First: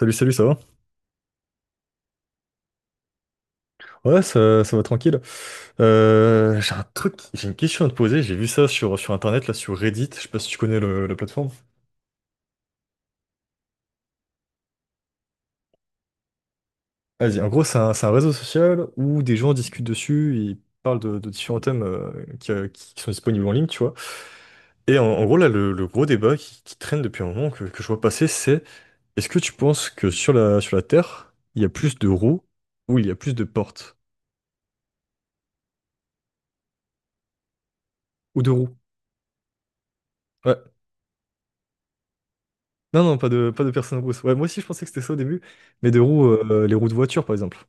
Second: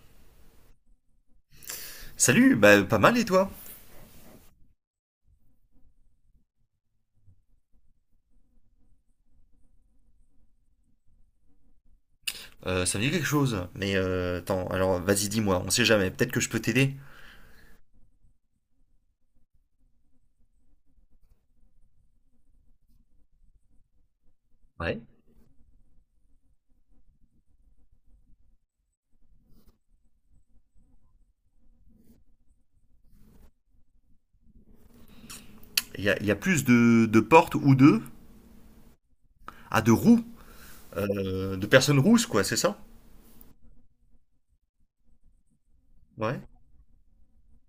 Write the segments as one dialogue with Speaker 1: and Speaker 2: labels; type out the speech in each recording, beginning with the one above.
Speaker 1: Salut, salut, ça va?
Speaker 2: Salut, bah pas mal et toi?
Speaker 1: Ouais, ça va tranquille. J'ai une question à te poser. J'ai vu ça sur Internet, là, sur Reddit. Je sais pas si tu connais la plateforme.
Speaker 2: Ça me dit quelque chose, mais attends, alors vas-y dis-moi, on sait jamais, peut-être que je peux t'aider.
Speaker 1: Vas-y, en gros, c'est un réseau social où des gens discutent dessus, ils parlent de différents thèmes qui sont disponibles en ligne, tu vois. Et
Speaker 2: Ouais.
Speaker 1: en gros, là, le gros débat qui traîne depuis un moment, que je vois passer, c'est est-ce que tu penses que sur la Terre, il y a plus de roues ou il y a plus de portes?
Speaker 2: Il y a plus de portes ou de...
Speaker 1: Ou de roues?
Speaker 2: Ah, de roues,
Speaker 1: Ouais.
Speaker 2: de personnes rousses quoi, c'est ça?
Speaker 1: Non, non, pas de personnes en rousse. Ouais, moi aussi, je pensais que c'était ça au début, mais de roues,
Speaker 2: Ouais.
Speaker 1: les roues de voiture, par exemple.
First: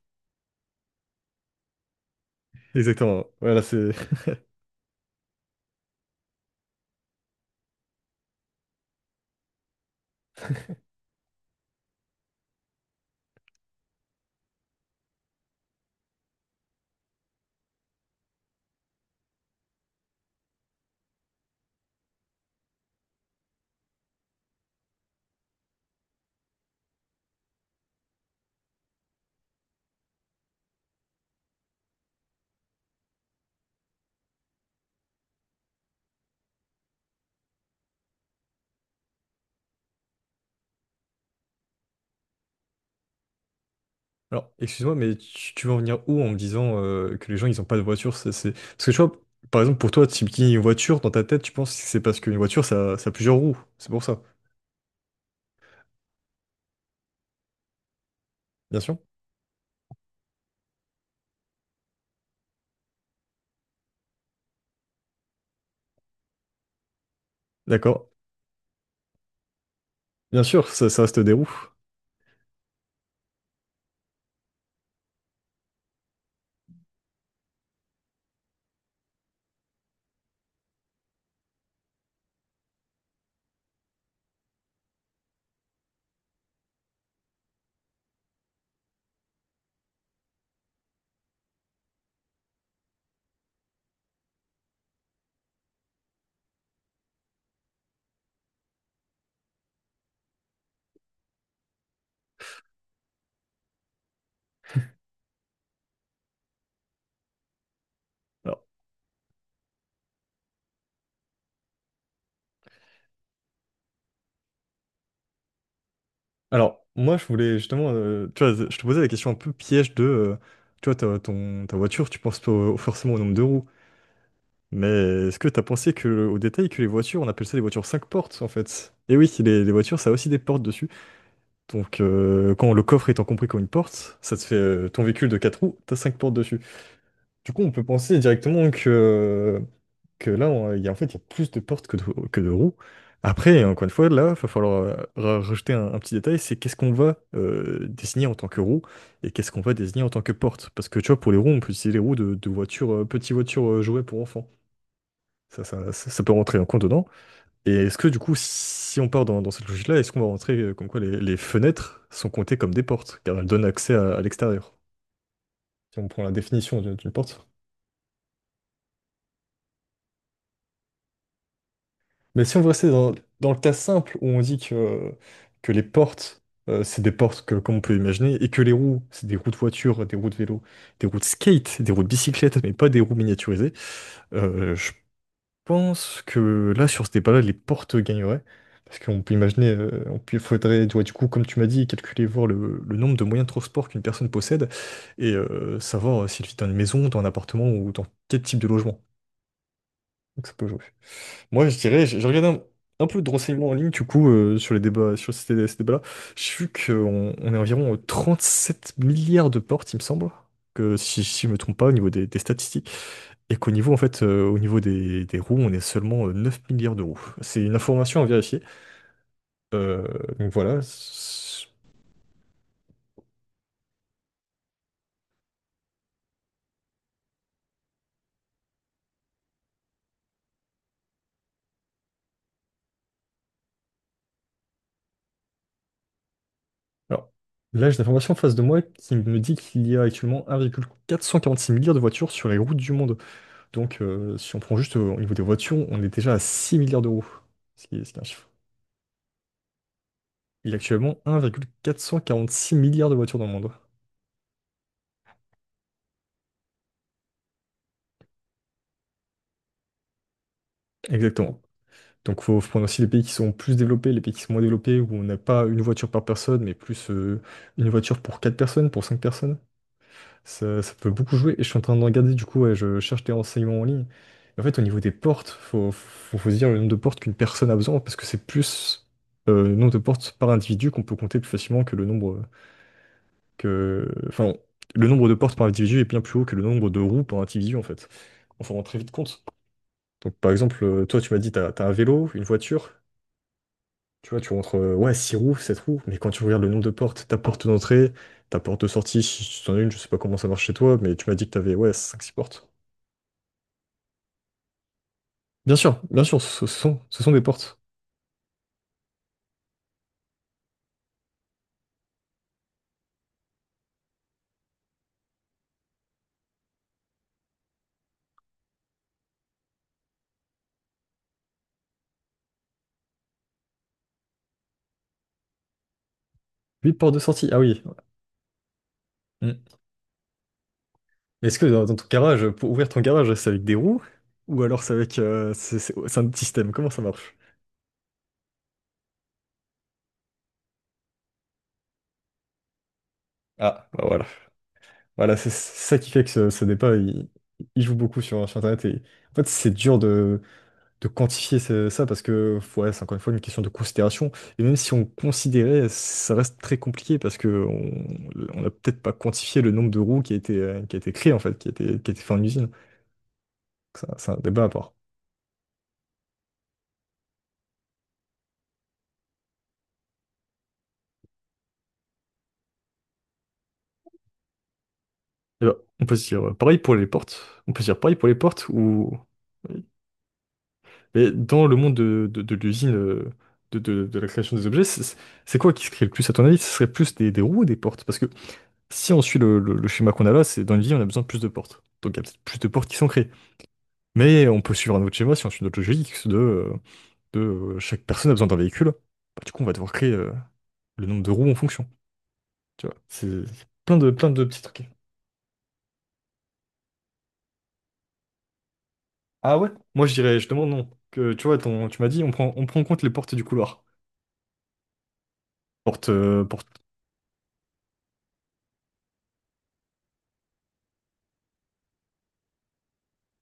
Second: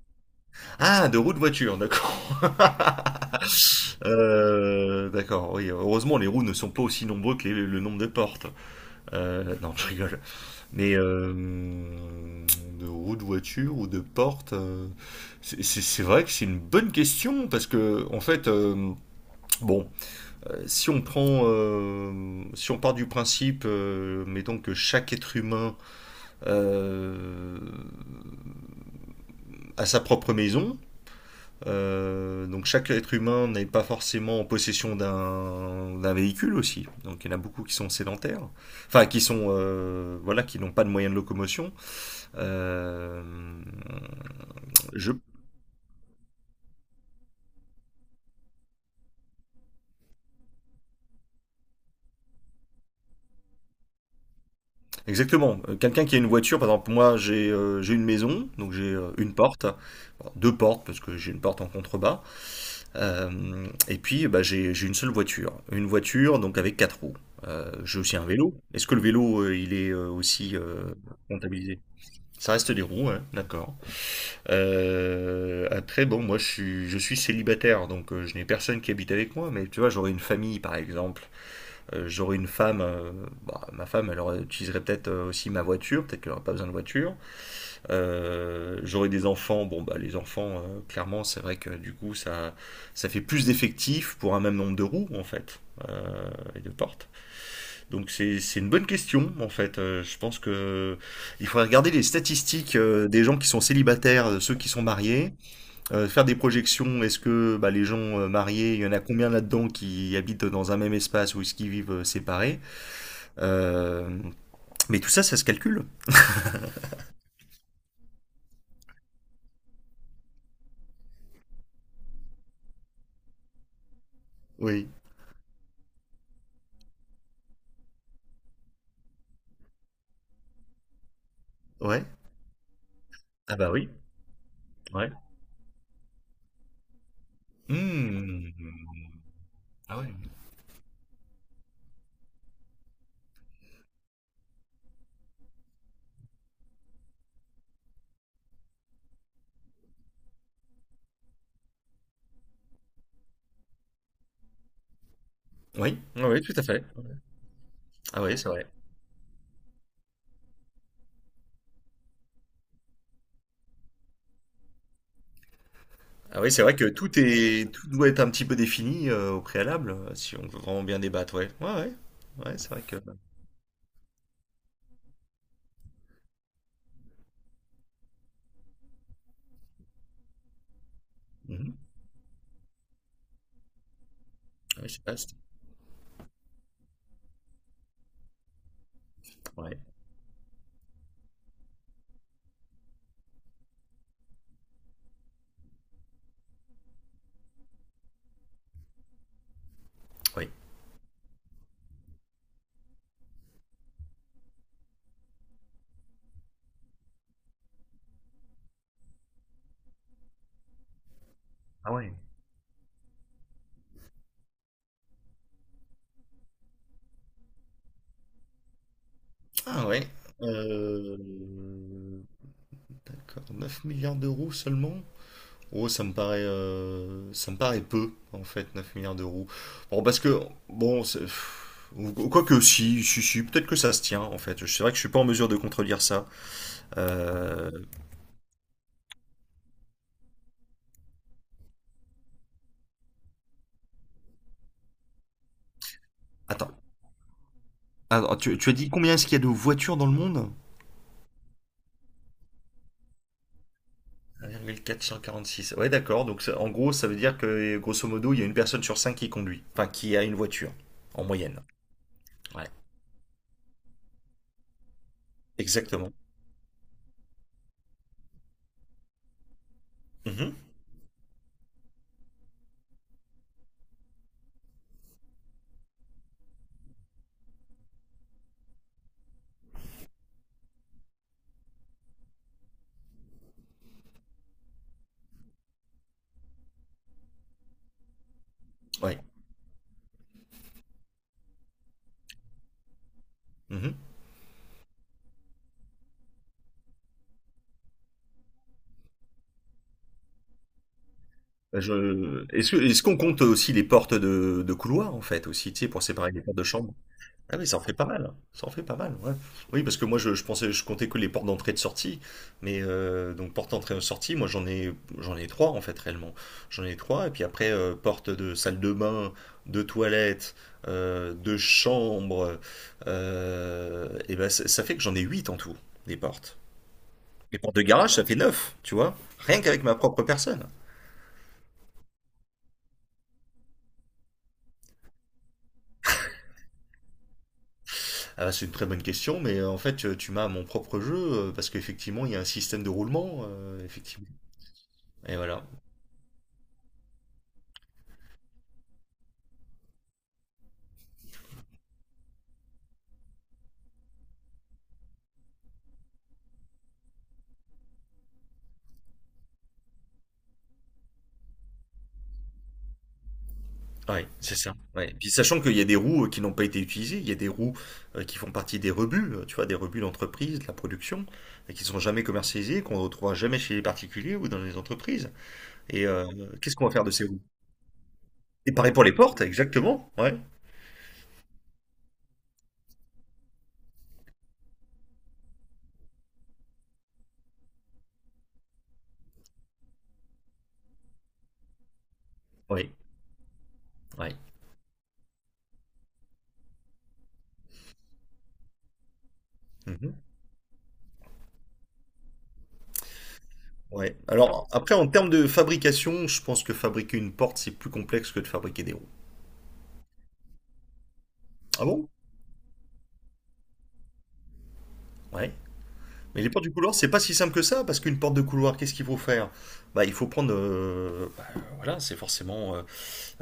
Speaker 2: Ah, de roues de voiture, d'accord.
Speaker 1: Exactement. Voilà, c'est.
Speaker 2: D'accord, oui, heureusement les roues ne sont pas aussi nombreux que le nombre de portes. Non, je rigole. Mais de roues de voiture ou de portes, c'est vrai que c'est une bonne question parce que en fait, bon. Si on part du principe, mettons que chaque être humain euh, a sa propre maison. Donc chaque être humain n'est pas forcément en possession d'un véhicule aussi. Donc il y en a beaucoup qui sont sédentaires, enfin qui sont voilà qui n'ont pas de moyens de locomotion. Euh,
Speaker 1: Alors, excuse-moi,
Speaker 2: je
Speaker 1: mais tu veux en venir où en me disant que les gens, ils ont pas de voiture? Parce que tu vois, par exemple, pour toi, si tu une voiture, dans ta tête, tu penses que c'est parce qu'une voiture, ça a plusieurs roues. C'est pour ça.
Speaker 2: Exactement. Quelqu'un qui a une voiture, par exemple moi j'ai une maison, donc
Speaker 1: Bien
Speaker 2: j'ai
Speaker 1: sûr.
Speaker 2: une porte. Bon, deux portes parce que j'ai une porte en contrebas. Et puis, bah, j'ai une seule voiture. Une voiture, donc avec quatre roues. J'ai
Speaker 1: D'accord.
Speaker 2: aussi un vélo. Est-ce que le vélo, il est
Speaker 1: Bien
Speaker 2: aussi
Speaker 1: sûr, ça, ça reste des roues.
Speaker 2: comptabilisé? Ça reste des roues, ouais, d'accord. Après, bon, moi, je suis célibataire, donc je n'ai personne qui habite avec moi, mais tu vois, j'aurais une famille, par exemple. J'aurais une femme, bah, ma femme, utiliserait peut-être aussi ma voiture, peut-être qu'elle n'aurait pas besoin de voiture. J'aurai des enfants. Bon, bah, les enfants, clairement, c'est vrai que du coup, ça fait plus d'effectifs pour un même nombre de roues, en fait, euh, et de portes. Donc, c'est une bonne question, en fait. Je pense que il faudrait regarder les statistiques des gens qui sont célibataires, de ceux qui sont mariés, faire des projections. Est-ce que bah, les gens
Speaker 1: Alors,
Speaker 2: mariés, il y en a combien là-dedans qui habitent dans un même espace ou est-ce qu'ils vivent séparés? Euh, mais tout ça, ça se calcule.
Speaker 1: alors, moi, je voulais justement. Tu vois, je te posais la question un peu piège de. Tu vois, ta voiture, tu penses pas forcément au nombre de roues.
Speaker 2: Oui.
Speaker 1: Mais est-ce que t'as pensé que, au détail que les voitures, on appelle ça des voitures 5 portes en fait? Et oui, les voitures, ça a aussi des portes dessus. Donc
Speaker 2: Ouais.
Speaker 1: quand le coffre étant compris
Speaker 2: Ah
Speaker 1: comme une
Speaker 2: bah oui.
Speaker 1: porte, ça te fait ton
Speaker 2: Ouais.
Speaker 1: véhicule de 4 roues, t'as 5 portes dessus. Du coup, on peut penser directement
Speaker 2: Mmh.
Speaker 1: que,
Speaker 2: Ah ouais.
Speaker 1: là, il y a, en fait, il y a plus de portes que de roues. Après, encore une fois, là, il va falloir rajouter un petit détail, c'est qu'est-ce qu'on va désigner en tant que roue et qu'est-ce qu'on va désigner en tant que porte. Parce que tu vois, pour les roues, on peut utiliser les roues de, voitures, petites voitures jouets pour enfants. Ça, ça,
Speaker 2: Oui,
Speaker 1: ça- ça
Speaker 2: oui,
Speaker 1: peut
Speaker 2: oui, tout
Speaker 1: rentrer
Speaker 2: à
Speaker 1: en compte
Speaker 2: fait.
Speaker 1: dedans. Et est-ce que du
Speaker 2: Ah
Speaker 1: coup,
Speaker 2: oui, c'est vrai.
Speaker 1: si on part dans, cette logique-là, est-ce qu'on va rentrer comme quoi les fenêtres sont comptées comme des portes, car elles donnent accès à, l'extérieur, si on prend la
Speaker 2: Ah oui, c'est vrai
Speaker 1: définition
Speaker 2: que
Speaker 1: d'une porte.
Speaker 2: tout doit être un petit peu défini au préalable, si on veut vraiment bien débattre, ouais. Ouais, ouais.
Speaker 1: Mais
Speaker 2: Ouais,
Speaker 1: si on veut
Speaker 2: c'est vrai
Speaker 1: rester
Speaker 2: que.
Speaker 1: dans, le cas simple où on dit que les portes, c'est des portes que, comme on peut imaginer, et que les roues, c'est des roues de voiture, des roues de vélo, des roues de
Speaker 2: Mhm.
Speaker 1: skate, des roues de bicyclette, mais pas des roues miniaturisées,
Speaker 2: Ah oui,
Speaker 1: je
Speaker 2: c'est vaste.
Speaker 1: pense que là, sur ce débat-là, les portes gagneraient. Parce qu'on peut imaginer,
Speaker 2: Ouais.
Speaker 1: faudrait, tu vois, du coup, comme tu m'as dit, calculer, voir le nombre de moyens de transport qu'une personne possède et savoir s'il vit dans une maison, dans un appartement ou dans quel type de logement. Donc
Speaker 2: Oui.
Speaker 1: ça peut jouer. Moi, je dirais, j'ai regardé un peu de renseignements en ligne, du coup, sur les débats, sur ces débats-là. J'ai vu qu'on on est environ 7 milliards de portes, il me semble, que si je me trompe pas, au
Speaker 2: Ah
Speaker 1: niveau
Speaker 2: ouais.
Speaker 1: des statistiques et qu'au niveau, en fait, au niveau des roues, on est seulement 9 milliards de roues. C'est une information à vérifier.
Speaker 2: Ah
Speaker 1: Euh,
Speaker 2: ouais.
Speaker 1: donc voilà.
Speaker 2: Euh, D'accord, 9 milliards d'euros seulement? Oh, ça me paraît peu, en fait, 9 milliards d'euros. Bon, parce que, bon, quoique si, si, si, peut-être que ça se tient, en fait. C'est vrai que je suis pas en mesure de contredire ça.
Speaker 1: Alors,
Speaker 2: Euh,
Speaker 1: là, j'ai l'information en face de moi qui me dit qu'il y a actuellement un virgule quatre cent quarante-six milliards de voitures sur les routes du monde. Donc, si on prend juste au niveau des voitures, on est déjà à
Speaker 2: Attends,
Speaker 1: 6 milliards de roues, ce qui est un
Speaker 2: alors,
Speaker 1: chiffre.
Speaker 2: tu as dit combien est-ce qu'il y a de voitures dans le monde?
Speaker 1: Il y a actuellement 1,446 milliards de voitures dans le monde.
Speaker 2: 1,446. Ouais, d'accord. Donc, en gros, ça veut dire que, grosso modo, il y a une personne sur cinq qui conduit. Enfin, qui a une voiture, en moyenne.
Speaker 1: Exactement. Donc, il faut,
Speaker 2: Ouais.
Speaker 1: faut prendre aussi les pays qui sont plus développés, les pays qui sont moins développés, où on n'a pas une voiture
Speaker 2: Exactement.
Speaker 1: par personne, mais plus une voiture pour 4 personnes, pour 5 personnes.
Speaker 2: Mhm.
Speaker 1: Ça peut beaucoup jouer. Et je suis en train de regarder, du coup, ouais, je cherche des renseignements en ligne. En fait, au niveau des portes, faut se dire le nombre de portes qu'une personne a besoin, parce que c'est plus le nombre de portes par individu qu'on peut compter plus facilement que le nombre que. Enfin, le nombre de portes par individu est bien plus haut que le nombre de roues par individu, en fait. Enfin, on s'en rend très vite
Speaker 2: Ouais.
Speaker 1: compte. Donc, par exemple, toi, tu m'as dit, t'as un vélo, une voiture.
Speaker 2: Mhm.
Speaker 1: Tu vois, tu rentres, ouais, 6 roues, 7 roues, mais quand tu regardes le nombre de portes, ta porte d'entrée, ta porte de sortie, si tu en as une, je sais pas comment ça marche chez toi, mais tu m'as dit que t'avais, ouais, 5-6 portes.
Speaker 2: Est-ce qu'on compte aussi les portes de couloir en fait aussi, tu sais, pour
Speaker 1: Bien
Speaker 2: séparer
Speaker 1: sûr,
Speaker 2: les portes de
Speaker 1: ce ce
Speaker 2: chambre?
Speaker 1: sont, ce sont des
Speaker 2: Ah oui, ça
Speaker 1: portes.
Speaker 2: en fait pas mal, hein. Ça en fait pas mal, ouais. Oui, parce que moi je pensais, je comptais que les portes d'entrée et de sortie, mais donc porte d'entrée et sortie, moi j'en ai trois en fait réellement. J'en ai trois et puis après porte de salle de bain, de toilette, de chambre, et ben ça fait que j'en ai huit en tout des portes.
Speaker 1: 8 portes de sortie,
Speaker 2: Les
Speaker 1: ah
Speaker 2: portes de
Speaker 1: oui.
Speaker 2: garage, ça fait neuf, tu vois, rien
Speaker 1: Mm.
Speaker 2: qu'avec ma propre personne.
Speaker 1: Mais est-ce que dans, ton garage, pour ouvrir ton garage, c'est avec des roues? Ou alors c'est avec, c'est un système, comment ça marche?
Speaker 2: Ah, bah, c'est une très bonne question, mais en fait, tu m'as à mon propre jeu, parce qu'effectivement, il y a un système de roulement,
Speaker 1: Ah, bah voilà.
Speaker 2: effectivement. Et
Speaker 1: Voilà, c'est
Speaker 2: voilà.
Speaker 1: ça qui fait que ce débat, il joue beaucoup sur Internet. Et, en fait, c'est dur de quantifier ça parce que ouais, c'est encore une fois une question de considération. Et même si on considérait, ça reste très compliqué parce que on n'a peut-être pas quantifié le nombre de roues qui a été créé en fait, qui a été fait en usine. Donc ça,
Speaker 2: Ouais,
Speaker 1: c'est un
Speaker 2: c'est
Speaker 1: débat à
Speaker 2: ça.
Speaker 1: part.
Speaker 2: Ouais. Puis sachant qu'il y a des roues qui n'ont pas été utilisées, il y a des roues qui font partie des rebuts, tu vois, des rebuts d'entreprise, de la production, et qui ne sont jamais commercialisées, qu'on ne retrouvera jamais chez les particuliers ou dans les entreprises.
Speaker 1: Et ben, on
Speaker 2: Et
Speaker 1: peut se dire
Speaker 2: qu'est-ce
Speaker 1: pareil
Speaker 2: qu'on va
Speaker 1: pour
Speaker 2: faire
Speaker 1: les
Speaker 2: de ces roues?
Speaker 1: portes. On peut se dire pareil pour les portes
Speaker 2: Et pareil pour
Speaker 1: ou
Speaker 2: les portes, exactement. Ouais,
Speaker 1: mais dans le monde de, de l'usine, de, de la création des objets, c'est quoi qui se crée le plus à ton avis? Ce serait plus des roues ou des portes? Parce que si on suit le, le schéma qu'on a là, c'est dans une vie, on a besoin de plus de portes. Donc il y a peut-être plus de portes
Speaker 2: oui,
Speaker 1: qui sont créées.
Speaker 2: ouais.
Speaker 1: Mais on peut suivre un autre schéma, si on suit notre logique, de chaque personne a besoin d'un véhicule. Bah, du coup, on va devoir créer
Speaker 2: Mhm.
Speaker 1: le nombre de roues en fonction. Tu vois, c'est plein de,
Speaker 2: Ouais.
Speaker 1: plein de petits
Speaker 2: Alors,
Speaker 1: trucs.
Speaker 2: après, en termes de fabrication, je pense que fabriquer une porte, c'est plus complexe que de fabriquer des roues.
Speaker 1: Ah ouais? Moi, je dirais, je demande non. Que, tu vois,
Speaker 2: Ah
Speaker 1: tu m'as
Speaker 2: bon?
Speaker 1: dit, on prend en compte les portes du couloir.
Speaker 2: Ouais.
Speaker 1: Porte,
Speaker 2: Mais
Speaker 1: euh,
Speaker 2: les portes
Speaker 1: porte,
Speaker 2: du couloir, c'est pas si simple que ça, parce qu'une porte de couloir, qu'est-ce qu'il faut faire? Bah, il faut prendre, bah, voilà, c'est forcément,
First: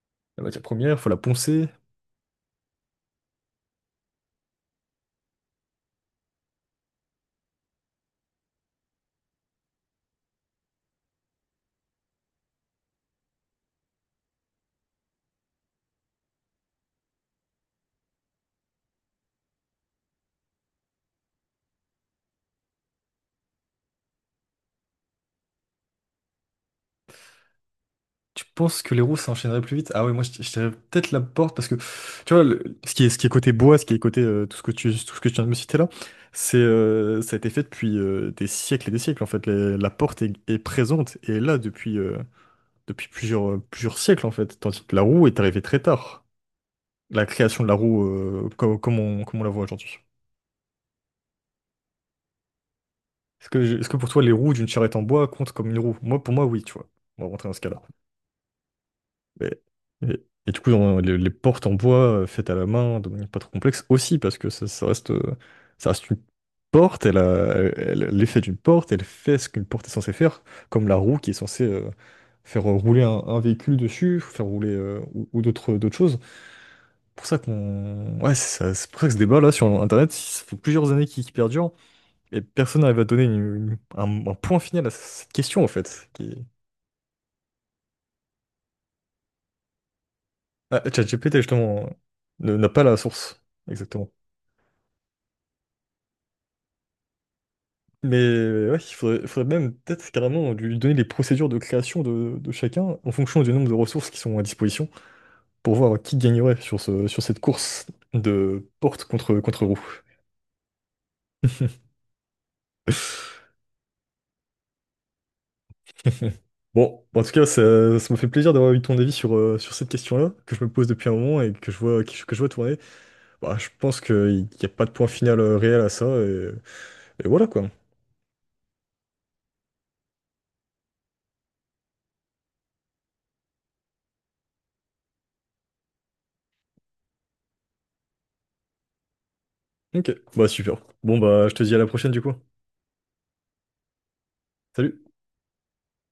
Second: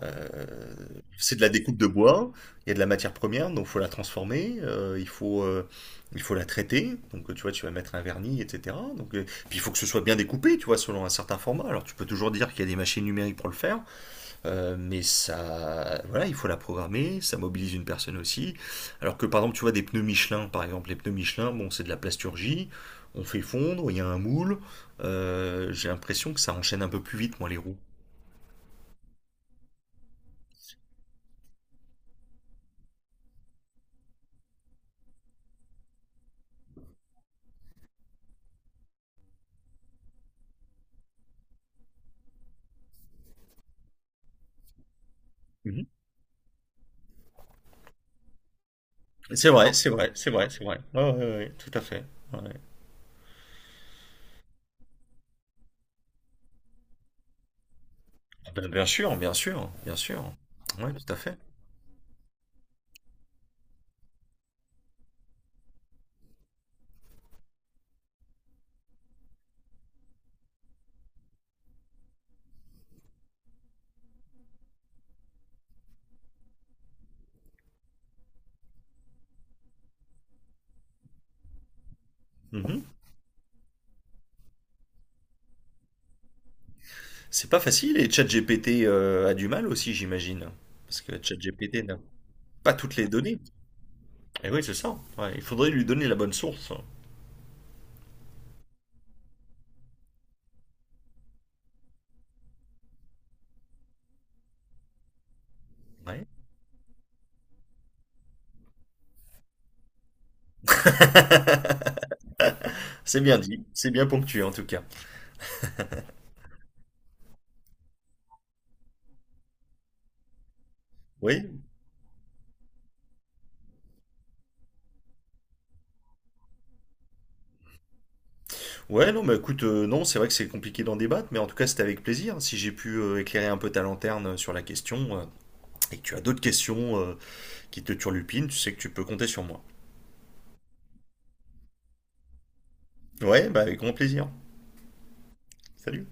Speaker 2: euh,
Speaker 1: la matière première, faut la
Speaker 2: c'est de la
Speaker 1: poncer,
Speaker 2: découpe de bois, il y a de la matière première, donc il faut la transformer, il faut la traiter, donc tu vois, tu vas mettre un vernis, etc. Donc, puis il faut que ce soit bien découpé, tu vois, selon un certain format. Alors tu peux toujours dire qu'il y a des machines numériques pour le faire, mais ça, voilà, il faut la programmer, ça mobilise une personne aussi. Alors que par exemple, tu vois des pneus Michelin, par exemple, les pneus Michelin, bon, c'est de la plasturgie, on fait fondre, il y a un moule. J'ai l'impression que ça enchaîne un peu plus vite, moi, les roues.
Speaker 1: Tu penses que les roues s'enchaîneraient plus vite? Ah ouais, moi je dirais peut-être la porte parce que tu vois, ce qui est côté bois, ce qui est côté tout ce que tu viens de me citer là, c'est ça a été fait depuis des siècles et des siècles en fait. La porte est présente et est là depuis plusieurs siècles en fait, tandis que la roue est arrivée très
Speaker 2: Mhm.
Speaker 1: tard. La création de la roue comme on
Speaker 2: C'est
Speaker 1: la voit
Speaker 2: vrai, c'est
Speaker 1: aujourd'hui.
Speaker 2: vrai, c'est vrai, c'est vrai. Ouais, ouais, ouais, ouais, tout à fait. Ouais.
Speaker 1: Est-ce que pour toi les roues d'une charrette en bois comptent comme une roue? Moi, pour moi, oui, tu vois. On va rentrer dans ce cas-là.
Speaker 2: Ah ben, bien sûr, bien
Speaker 1: Et,
Speaker 2: sûr, bien
Speaker 1: et-
Speaker 2: sûr.
Speaker 1: et du coup,
Speaker 2: Ouais, tout à
Speaker 1: les
Speaker 2: fait.
Speaker 1: portes en bois faites à la main, de manière pas trop complexe, aussi, parce que ça reste, ça reste une porte, elle a, elle- elle- l'effet d'une porte, elle fait ce qu'une porte est censée faire, comme la roue qui est censée faire rouler un véhicule dessus, faire rouler ou, d'autres choses. C'est pour ça qu'on... Ouais, c'est pour ça que ce débat-là sur Internet, ça fait plusieurs années qu'il perdure, et
Speaker 2: Mhm.
Speaker 1: personne n'arrive à donner un point final à cette question, en fait.
Speaker 2: C'est pas facile et ChatGPT a du mal aussi, j'imagine.
Speaker 1: Ah,
Speaker 2: Parce que
Speaker 1: ChatGPT,
Speaker 2: ChatGPT
Speaker 1: justement,
Speaker 2: n'a
Speaker 1: n'a
Speaker 2: pas
Speaker 1: pas
Speaker 2: toutes
Speaker 1: la
Speaker 2: les données.
Speaker 1: source. Exactement.
Speaker 2: Et oui, c'est ça. Ouais, il faudrait lui donner la bonne source.
Speaker 1: Mais ouais, il faudrait même peut-être carrément lui donner les procédures de création de chacun en fonction du nombre de ressources qui sont à disposition pour voir qui
Speaker 2: Ouais.
Speaker 1: gagnerait sur sur cette course de porte contre roue.
Speaker 2: C'est bien dit, c'est bien ponctué en tout cas.
Speaker 1: Bon, en tout cas, ça me fait plaisir d'avoir eu ton avis sur cette question-là, que je me pose depuis un moment et
Speaker 2: Oui,
Speaker 1: que je vois tourner. Bah, je pense qu'il n'y a pas de point final réel à ça et voilà quoi.
Speaker 2: ouais, non, mais écoute, non, c'est vrai que c'est compliqué d'en débattre, mais en tout cas, c'était avec plaisir. Hein. Si j'ai pu éclairer un peu ta lanterne sur la question, et que tu as d'autres questions qui te turlupinent, tu sais que tu peux compter sur moi.
Speaker 1: Ok, bah super. Bon, bah je te dis à la prochaine du coup.
Speaker 2: Ouais, bah avec grand plaisir.
Speaker 1: Salut.
Speaker 2: Salut.